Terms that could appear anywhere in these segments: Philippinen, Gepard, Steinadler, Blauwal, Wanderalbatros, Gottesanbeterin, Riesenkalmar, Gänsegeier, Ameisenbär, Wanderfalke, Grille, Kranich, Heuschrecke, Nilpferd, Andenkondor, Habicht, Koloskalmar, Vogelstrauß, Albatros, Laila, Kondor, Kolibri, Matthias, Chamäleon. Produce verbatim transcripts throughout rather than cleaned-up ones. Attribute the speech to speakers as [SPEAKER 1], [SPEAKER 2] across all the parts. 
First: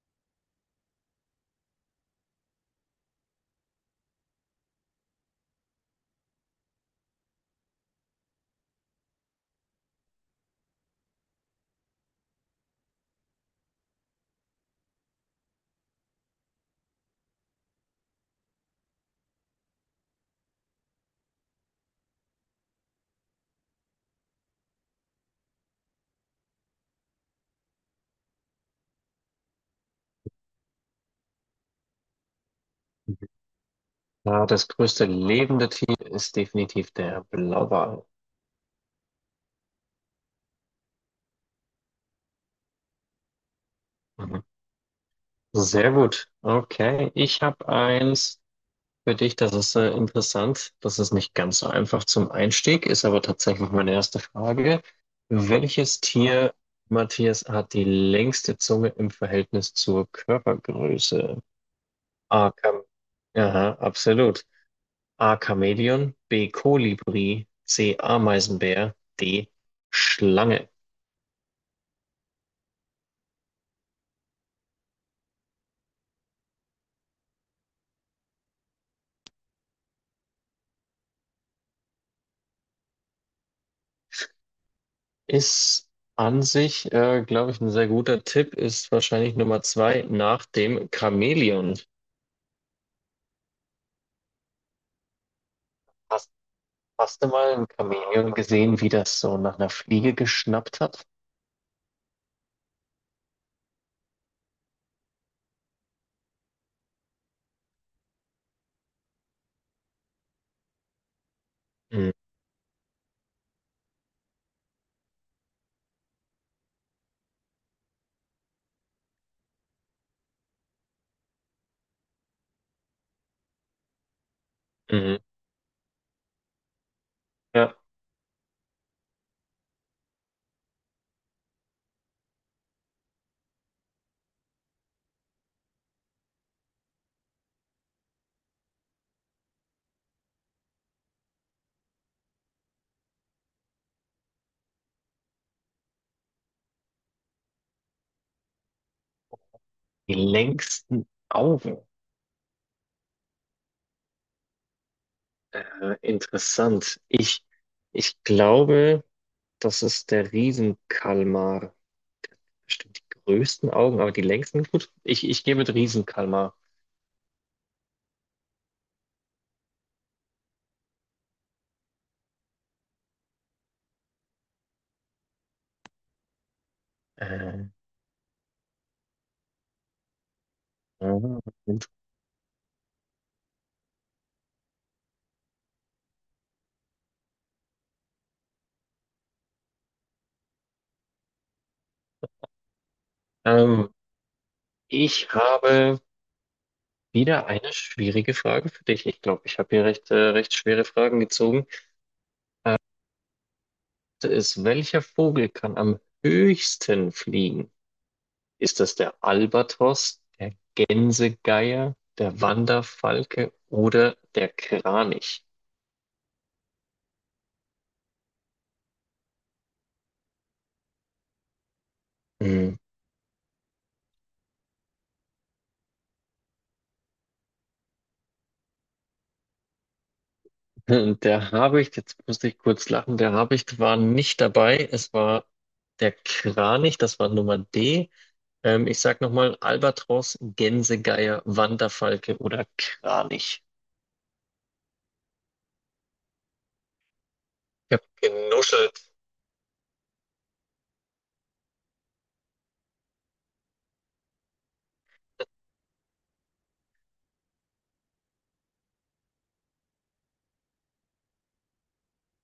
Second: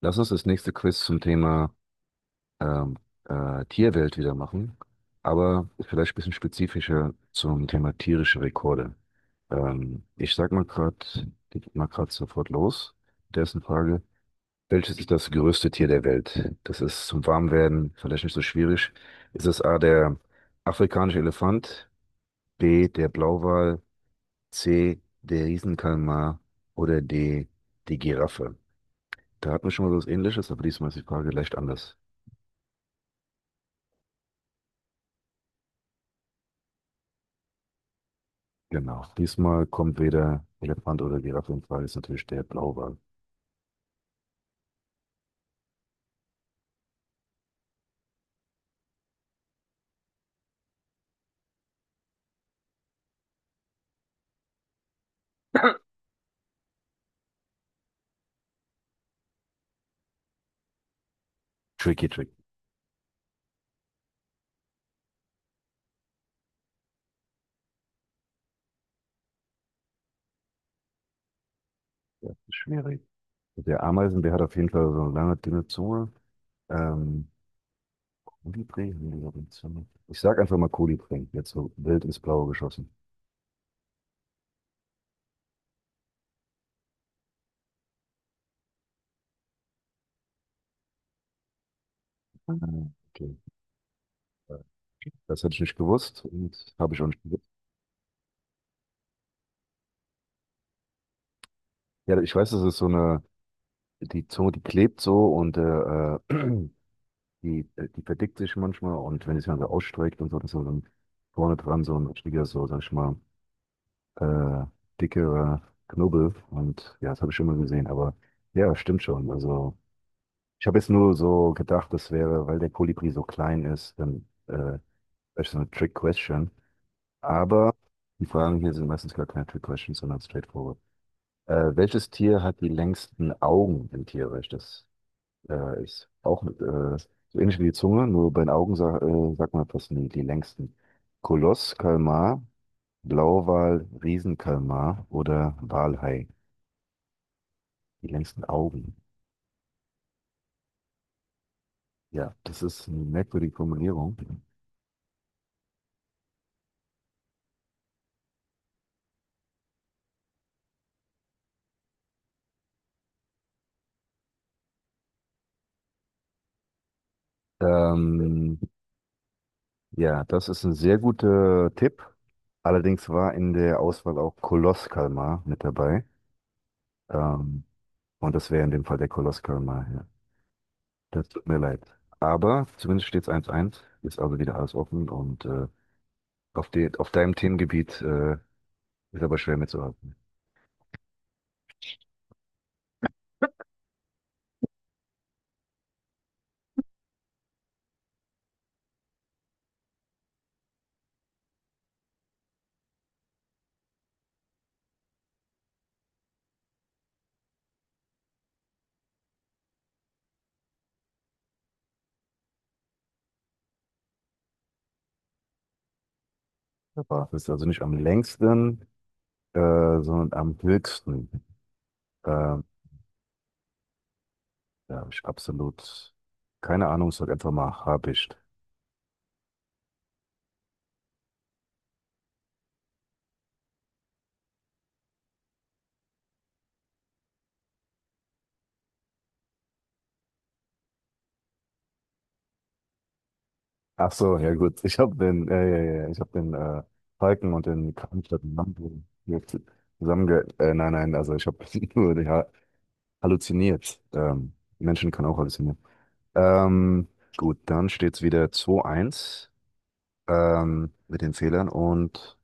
[SPEAKER 1] Lass uns das nächste Quiz zum Thema ähm, äh, Tierwelt wieder machen, aber vielleicht ein bisschen spezifischer zum Thema tierische Rekorde. Ähm, ich sag mal gerade, geht mal gerade sofort los. Der ist eine Frage. Welches ist das größte Tier der Welt? Das ist zum Warmwerden vielleicht nicht so schwierig. Ist es A, der afrikanische Elefant, B, der Blauwal, C, der Riesenkalmar oder D, die Giraffe? Da hatten wir schon mal was Ähnliches, aber diesmal ist die Frage leicht anders.
[SPEAKER 2] Ja, das größte lebende Tier ist definitiv der Blauwal.
[SPEAKER 1] Genau. Diesmal kommt weder Elefant oder Giraffe in Frage, ist natürlich der Blauwal.
[SPEAKER 2] Mhm. Sehr gut. Okay, ich habe eins für dich, das ist äh, interessant. Das ist nicht ganz so einfach zum Einstieg, ist aber tatsächlich meine erste Frage. Welches Tier, Matthias, hat die längste Zunge im Verhältnis zur Körpergröße?
[SPEAKER 1] Tricky, tricky.
[SPEAKER 2] A. Kam Aha, absolut. A. Chamäleon, B. Kolibri, C. Ameisenbär, D. Schlange.
[SPEAKER 1] Ja, schwierig. Der Ameisenbär hat auf jeden Fall so eine lange, dünne Zunge. Ähm, Kolibri? Nee, die hat eine Zunge. Ich sag einfach mal Kolibri. Jetzt so wild ins Blaue geschossen.
[SPEAKER 2] Ist an sich, äh, glaube ich, ein sehr guter Tipp, ist wahrscheinlich Nummer zwei nach dem Chamäleon.
[SPEAKER 1] Ah, okay. Das hätte ich nicht gewusst
[SPEAKER 2] Hast,
[SPEAKER 1] und habe ich auch
[SPEAKER 2] hast
[SPEAKER 1] nicht
[SPEAKER 2] du
[SPEAKER 1] gewusst.
[SPEAKER 2] mal ein Chamäleon gesehen, wie das so nach einer Fliege geschnappt hat?
[SPEAKER 1] Ja, ich weiß, das ist so eine, die Zunge, die klebt so und äh, äh, die, äh, die verdickt sich manchmal und wenn es dann so ausstreckt und so, dann ist so ein, vorne dran so ein
[SPEAKER 2] Mhm.
[SPEAKER 1] richtiger, so, sag ich mal, äh, dickere Knubbel. Und ja, das habe ich schon mal gesehen. Aber ja, stimmt schon. Also ich habe jetzt nur so gedacht, das wäre, weil der Kolibri so klein ist, dann äh, wäre
[SPEAKER 2] Mhm.
[SPEAKER 1] das ist so eine Trick-Question. Aber
[SPEAKER 2] Ja,
[SPEAKER 1] die Fragen hier sind meistens gar keine Trick-Questions, sondern straightforward. Äh, welches Tier hat die längsten Augen im Tierreich? Das äh, ist auch äh, so ähnlich wie die Zunge, nur bei den Augen sa äh, sagt man fast nie die längsten. Koloss, Kalmar, Blauwal, Riesenkalmar oder Walhai? Die längsten Augen.
[SPEAKER 2] die längsten Augen.
[SPEAKER 1] Ja, das ist eine merkwürdige Formulierung.
[SPEAKER 2] Äh, interessant. Ich, ich glaube, das ist der Riesenkalmar. Bestimmt die größten Augen, aber die längsten, gut. Ich, ich gehe mit Riesenkalmar.
[SPEAKER 1] Ähm, ja, das ist ein sehr guter Tipp. Allerdings war in der Auswahl auch Koloskalmar mit dabei. Ähm,
[SPEAKER 2] Äh,
[SPEAKER 1] und das wäre in dem Fall der Koloskalmar. Ja.
[SPEAKER 2] äh,
[SPEAKER 1] Das tut mir leid. Aber zumindest steht es eins eins. Ist also wieder alles offen. Und äh, auf, de auf deinem Themengebiet äh, ist aber schwer mitzuhalten.
[SPEAKER 2] ähm, ich habe. Wieder eine schwierige Frage für dich. Ich glaube, ich habe hier recht, äh, recht schwere Fragen gezogen. Ist, welcher Vogel kann am höchsten fliegen? Ist das der Albatros, der Gänsegeier, der Wanderfalke oder der Kranich?
[SPEAKER 1] Das ist also nicht am längsten, äh, sondern am höchsten. Ähm,
[SPEAKER 2] Hm.
[SPEAKER 1] Da habe ich absolut keine Ahnung, sag einfach mal, hab ich.
[SPEAKER 2] Der Habicht, jetzt musste ich kurz lachen, der Habicht war nicht dabei. Es war der Kranich, das war Nummer D. Ähm, ich sag nochmal, Albatros, Gänsegeier, Wanderfalke oder Kranich.
[SPEAKER 1] Ach so, ja gut, ich habe den, ja, ja, ja, ja, ich habe den äh, Falken und den
[SPEAKER 2] Ich habe
[SPEAKER 1] Kampfstadt Lambo
[SPEAKER 2] genuschelt.
[SPEAKER 1] zusammenge... Äh, nein, nein, also ich habe nur die ha halluziniert. Ähm, Menschen können auch halluzinieren. Ähm, gut, dann steht es wieder zwei eins, ähm, mit den Fehlern, und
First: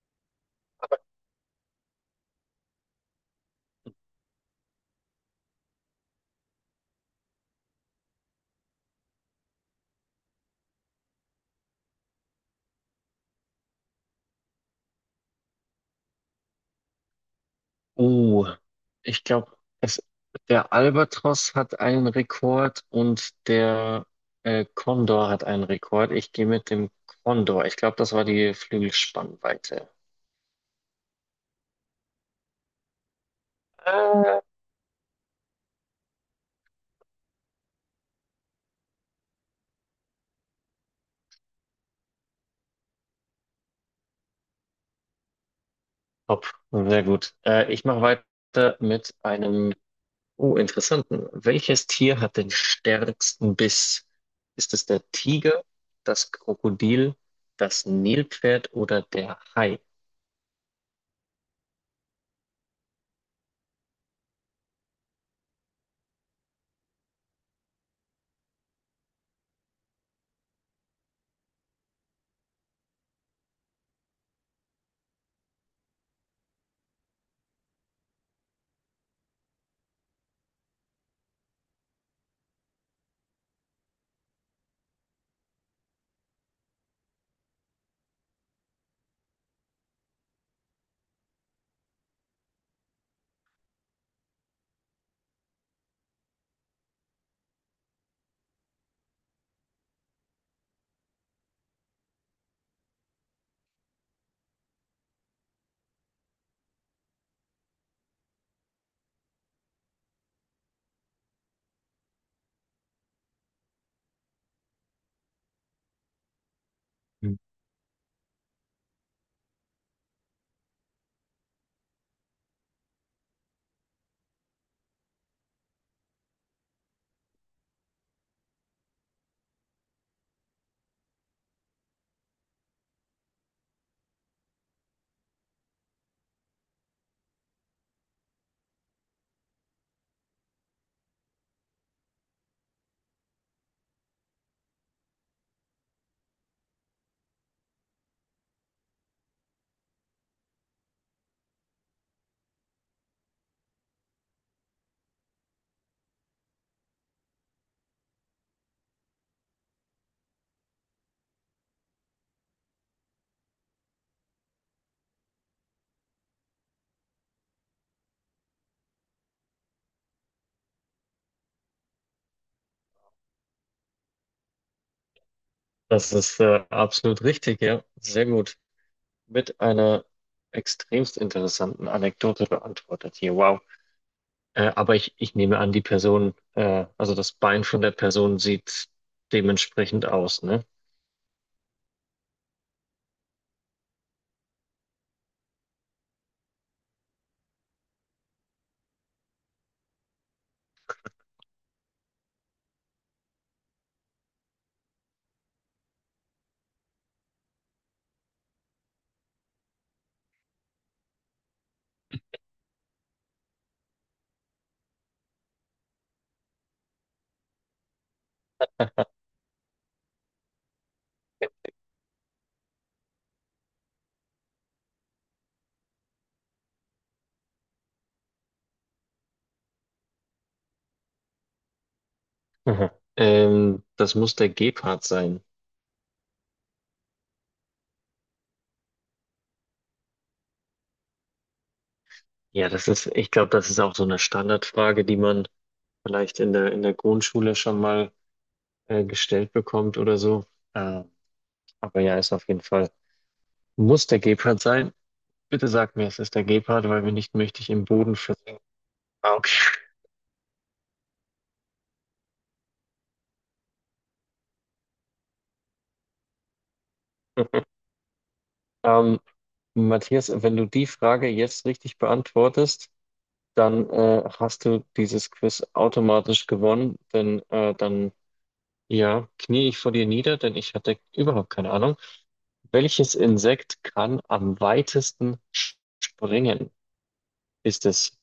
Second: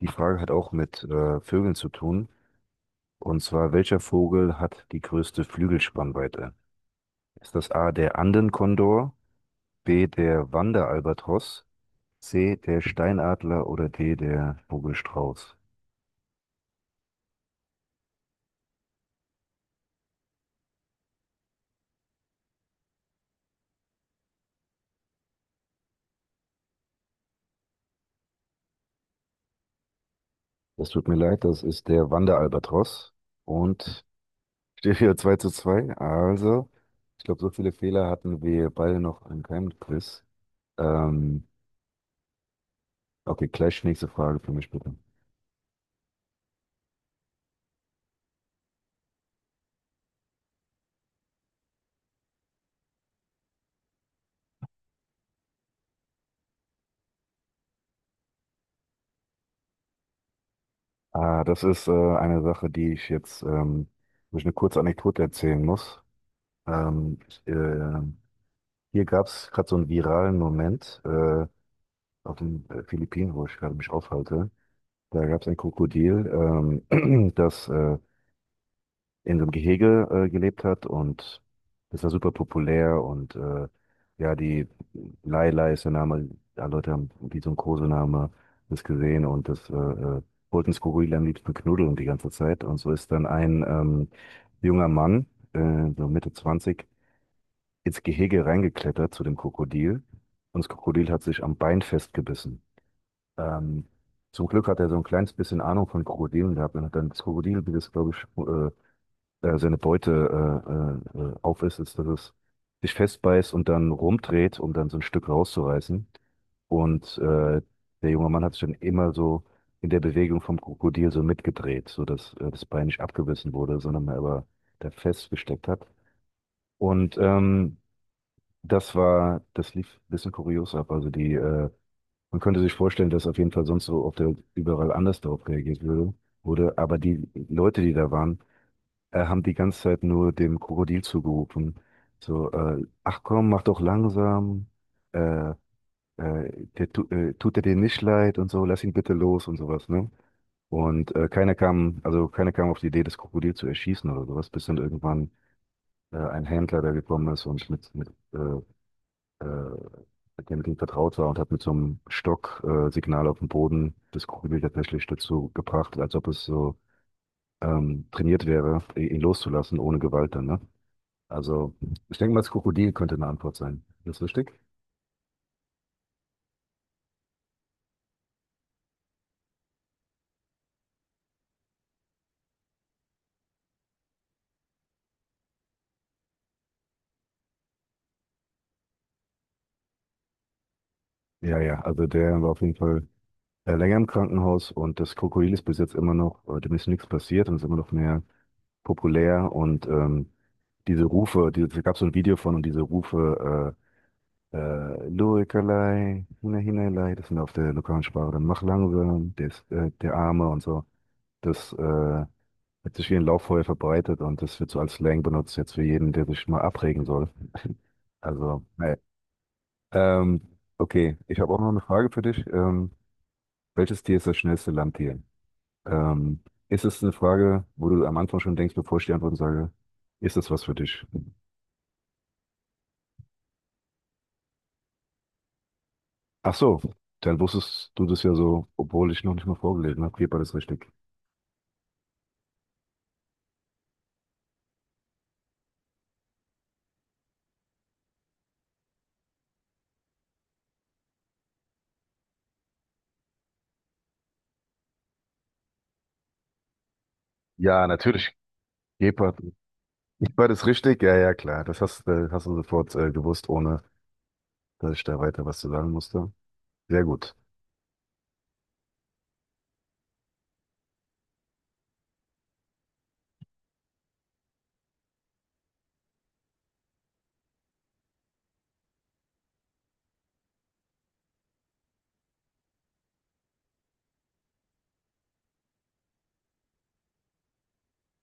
[SPEAKER 1] die Frage hat auch mit äh, Vögeln zu tun. Und zwar, welcher Vogel hat die größte Flügelspannweite? Ist das A, der Andenkondor? B, der Wanderalbatros, C, der Steinadler oder D, der Vogelstrauß.
[SPEAKER 2] Oh, ich glaube, es der Albatros hat einen Rekord und der äh, Kondor hat einen Rekord. Ich gehe mit dem Kondor. Ich glaube, das war die Flügelspannweite.
[SPEAKER 1] Das tut mir leid, das ist der Wanderalbatros und
[SPEAKER 2] Äh,
[SPEAKER 1] steht hier zwei zu zwei. Also, ich glaube, so viele Fehler hatten wir beide noch in keinem Quiz. Ähm, okay, gleich nächste Frage für mich bitte.
[SPEAKER 2] Top, sehr gut. Äh, ich mache weiter mit einem, oh, interessanten. Welches Tier hat den stärksten Biss? Ist es der Tiger, das Krokodil, das Nilpferd oder der Hai?
[SPEAKER 1] Ah, das ist äh, eine Sache, die ich jetzt, ähm, wo ich eine kurze Anekdote erzählen muss. Ähm, ich, äh, hier gab es gerade so einen viralen Moment äh, auf den äh, Philippinen, wo ich gerade mich aufhalte. Da gab es ein Krokodil, ähm, das äh, in so einem Gehege äh, gelebt hat, und das war super populär und äh, ja, die Laila ist der Name, ja, Leute haben wie so ein Kosename das gesehen und das äh, äh, wollten das Krokodil am liebsten knuddeln die ganze Zeit, und so ist dann ein ähm, junger Mann, äh, so Mitte zwanzig, ins Gehege reingeklettert zu dem Krokodil, und das Krokodil hat sich am Bein festgebissen. Ähm, Zum Glück hat er so ein kleines bisschen Ahnung von Krokodilen gehabt und hat dann das Krokodil, wie das, glaube ich, äh, äh, seine Beute äh, äh, äh, aufisst, ist, dass es sich festbeißt und dann rumdreht, um dann so ein Stück rauszureißen. Und äh, der junge Mann hat sich dann immer so in der Bewegung vom Krokodil so mitgedreht, sodass äh, das Bein nicht abgebissen wurde, sondern man aber da festgesteckt hat. Und ähm, das war, das lief ein bisschen kurios ab. Also die äh, man könnte sich vorstellen, dass auf jeden Fall sonst so auf der Welt überall anders darauf reagiert würde, wurde. Aber die Leute, die da waren, äh, haben die ganze Zeit nur dem Krokodil zugerufen. So, äh, ach komm, mach doch langsam. Äh, äh, der, tu- äh, tut er dir nicht leid und so, lass ihn bitte los und sowas, ne? Und äh, keiner kam, also keiner kam auf die Idee, das Krokodil zu erschießen oder sowas, bis dann irgendwann äh, ein Händler da gekommen ist und mit, mit äh, äh, mit dem Ding vertraut war und hat mit so einem Stock äh, Signal auf dem Boden das Krokodil tatsächlich dazu gebracht, als ob es so ähm, trainiert wäre, i- ihn loszulassen ohne Gewalt dann, ne? Also ich denke mal, das Krokodil könnte eine Antwort sein. Ist das richtig?
[SPEAKER 2] Das ist äh, absolut richtig, ja. Sehr gut. Mit einer extremst interessanten Anekdote beantwortet hier. Wow. Äh, aber ich, ich nehme an, die Person, äh, also das Bein von der Person sieht dementsprechend aus, ne?
[SPEAKER 1] Ja, ja, also der war auf jeden Fall äh, länger im Krankenhaus, und das Krokodil ist bis jetzt immer noch, äh, dem ist nichts passiert, und ist immer noch mehr populär und ähm, diese Rufe, die, da gab so ein Video von, und diese Rufe, Äh, Luikerlei, Hine Hinelei, das sind auf der lokalen Sprache dann Machlangwürm, der, ist, äh, der Arme und so. Das äh, hat sich wie ein Lauffeuer verbreitet, und das wird so als Slang benutzt jetzt für jeden, der sich mal abregen soll. Also, naja. Ähm, okay, ich habe auch noch eine Frage für dich. Ähm, welches Tier ist das schnellste Landtier? Ähm, Ist es eine Frage, wo du am Anfang schon denkst, bevor ich die Antworten sage, ist das was für dich?
[SPEAKER 2] Mhm. Ähm, das muss der Gepard sein.
[SPEAKER 1] Ach so, dann wusstest du das ja so, obwohl ich noch nicht mal vorgelesen habe. Hier war das richtig.
[SPEAKER 2] Ja, das ist, ich glaube, das ist auch so eine Standardfrage, die man vielleicht in der, in der Grundschule schon mal äh, gestellt bekommt oder so. Äh, aber ja, ist auf jeden Fall, muss der Gepard sein. Bitte sag mir, es ist der Gepard, weil wenn nicht, möchte ich im
[SPEAKER 1] Ja,
[SPEAKER 2] Boden
[SPEAKER 1] natürlich.
[SPEAKER 2] versinken. Ah,
[SPEAKER 1] Gepard.
[SPEAKER 2] okay.
[SPEAKER 1] Ich war das richtig? Ja, ja, klar. Das hast, äh, hast du sofort äh, gewusst, ohne dass ich da weiter was zu sagen musste. Sehr gut.
[SPEAKER 2] Ähm, Matthias, wenn du die Frage jetzt richtig beantwortest, dann äh, hast du dieses Quiz automatisch gewonnen, denn äh, dann ja, knie ich vor dir nieder, denn ich hatte überhaupt keine Ahnung. Welches Insekt kann am weitesten sch- springen? Ist es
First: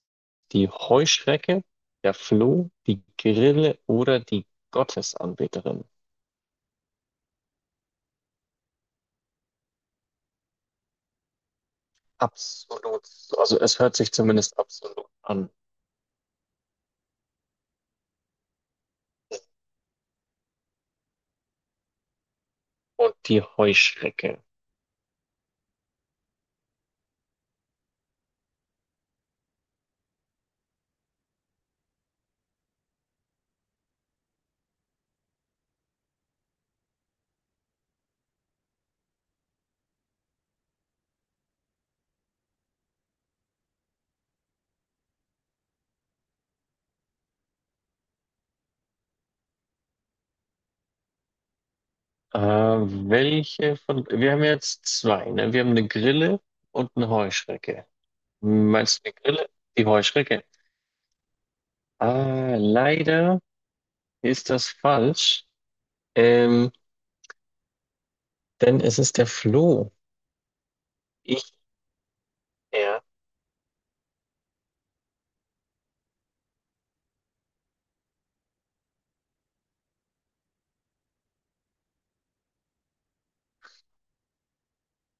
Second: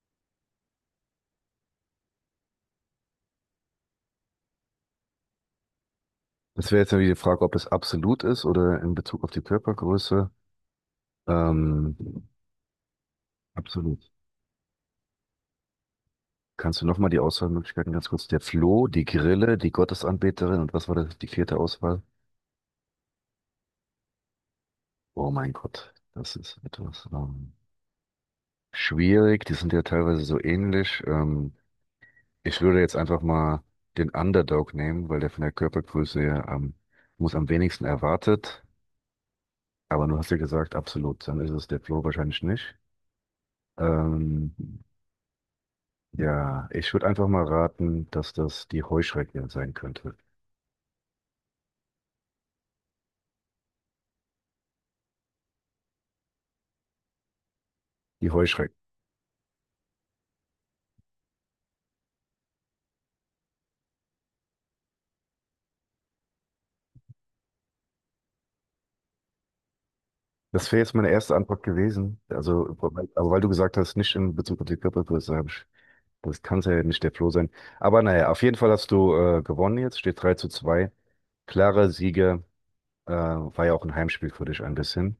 [SPEAKER 2] die Heuschrecke, der Floh, die Grille oder die Gottesanbeterin?
[SPEAKER 1] Das wäre jetzt irgendwie die Frage, ob es absolut ist oder in Bezug auf die Körpergröße. Ähm,
[SPEAKER 2] Absolut. Also es hört
[SPEAKER 1] absolut.
[SPEAKER 2] sich zumindest absolut an.
[SPEAKER 1] Kannst du nochmal die Auswahlmöglichkeiten ganz kurz? Der Floh, die Grille, die Gottesanbeterin und was war das, die vierte Auswahl?
[SPEAKER 2] Und die Heuschrecke.
[SPEAKER 1] Oh mein Gott, das ist etwas ähm, schwierig. Die sind ja teilweise so ähnlich. Ähm, Ich würde jetzt einfach mal den Underdog nehmen, weil der von der Körpergröße her am, muss am wenigsten erwartet. Aber du hast ja gesagt, absolut, dann ist es der Flo wahrscheinlich nicht. Ähm, ja, ich würde einfach mal raten, dass das die Heuschrecke sein könnte.
[SPEAKER 2] Äh, welche von... Wir haben jetzt zwei, ne? Wir haben eine Grille und eine Heuschrecke.
[SPEAKER 1] Die Heuschrecke.
[SPEAKER 2] Meinst du die Grille? Die Heuschrecke. Ah, leider ist das falsch. Ähm, denn es ist der Floh.
[SPEAKER 1] Das wäre jetzt meine erste
[SPEAKER 2] Ich
[SPEAKER 1] Antwort gewesen. Also,
[SPEAKER 2] ja
[SPEAKER 1] aber weil du gesagt hast, nicht in Bezug auf die Körpergröße, habe ich, das kann es ja nicht der Flo sein. Aber naja, auf jeden Fall hast du äh, gewonnen jetzt, steht drei zu zwei. Klarer Sieger. Äh, war ja auch ein Heimspiel für dich ein bisschen.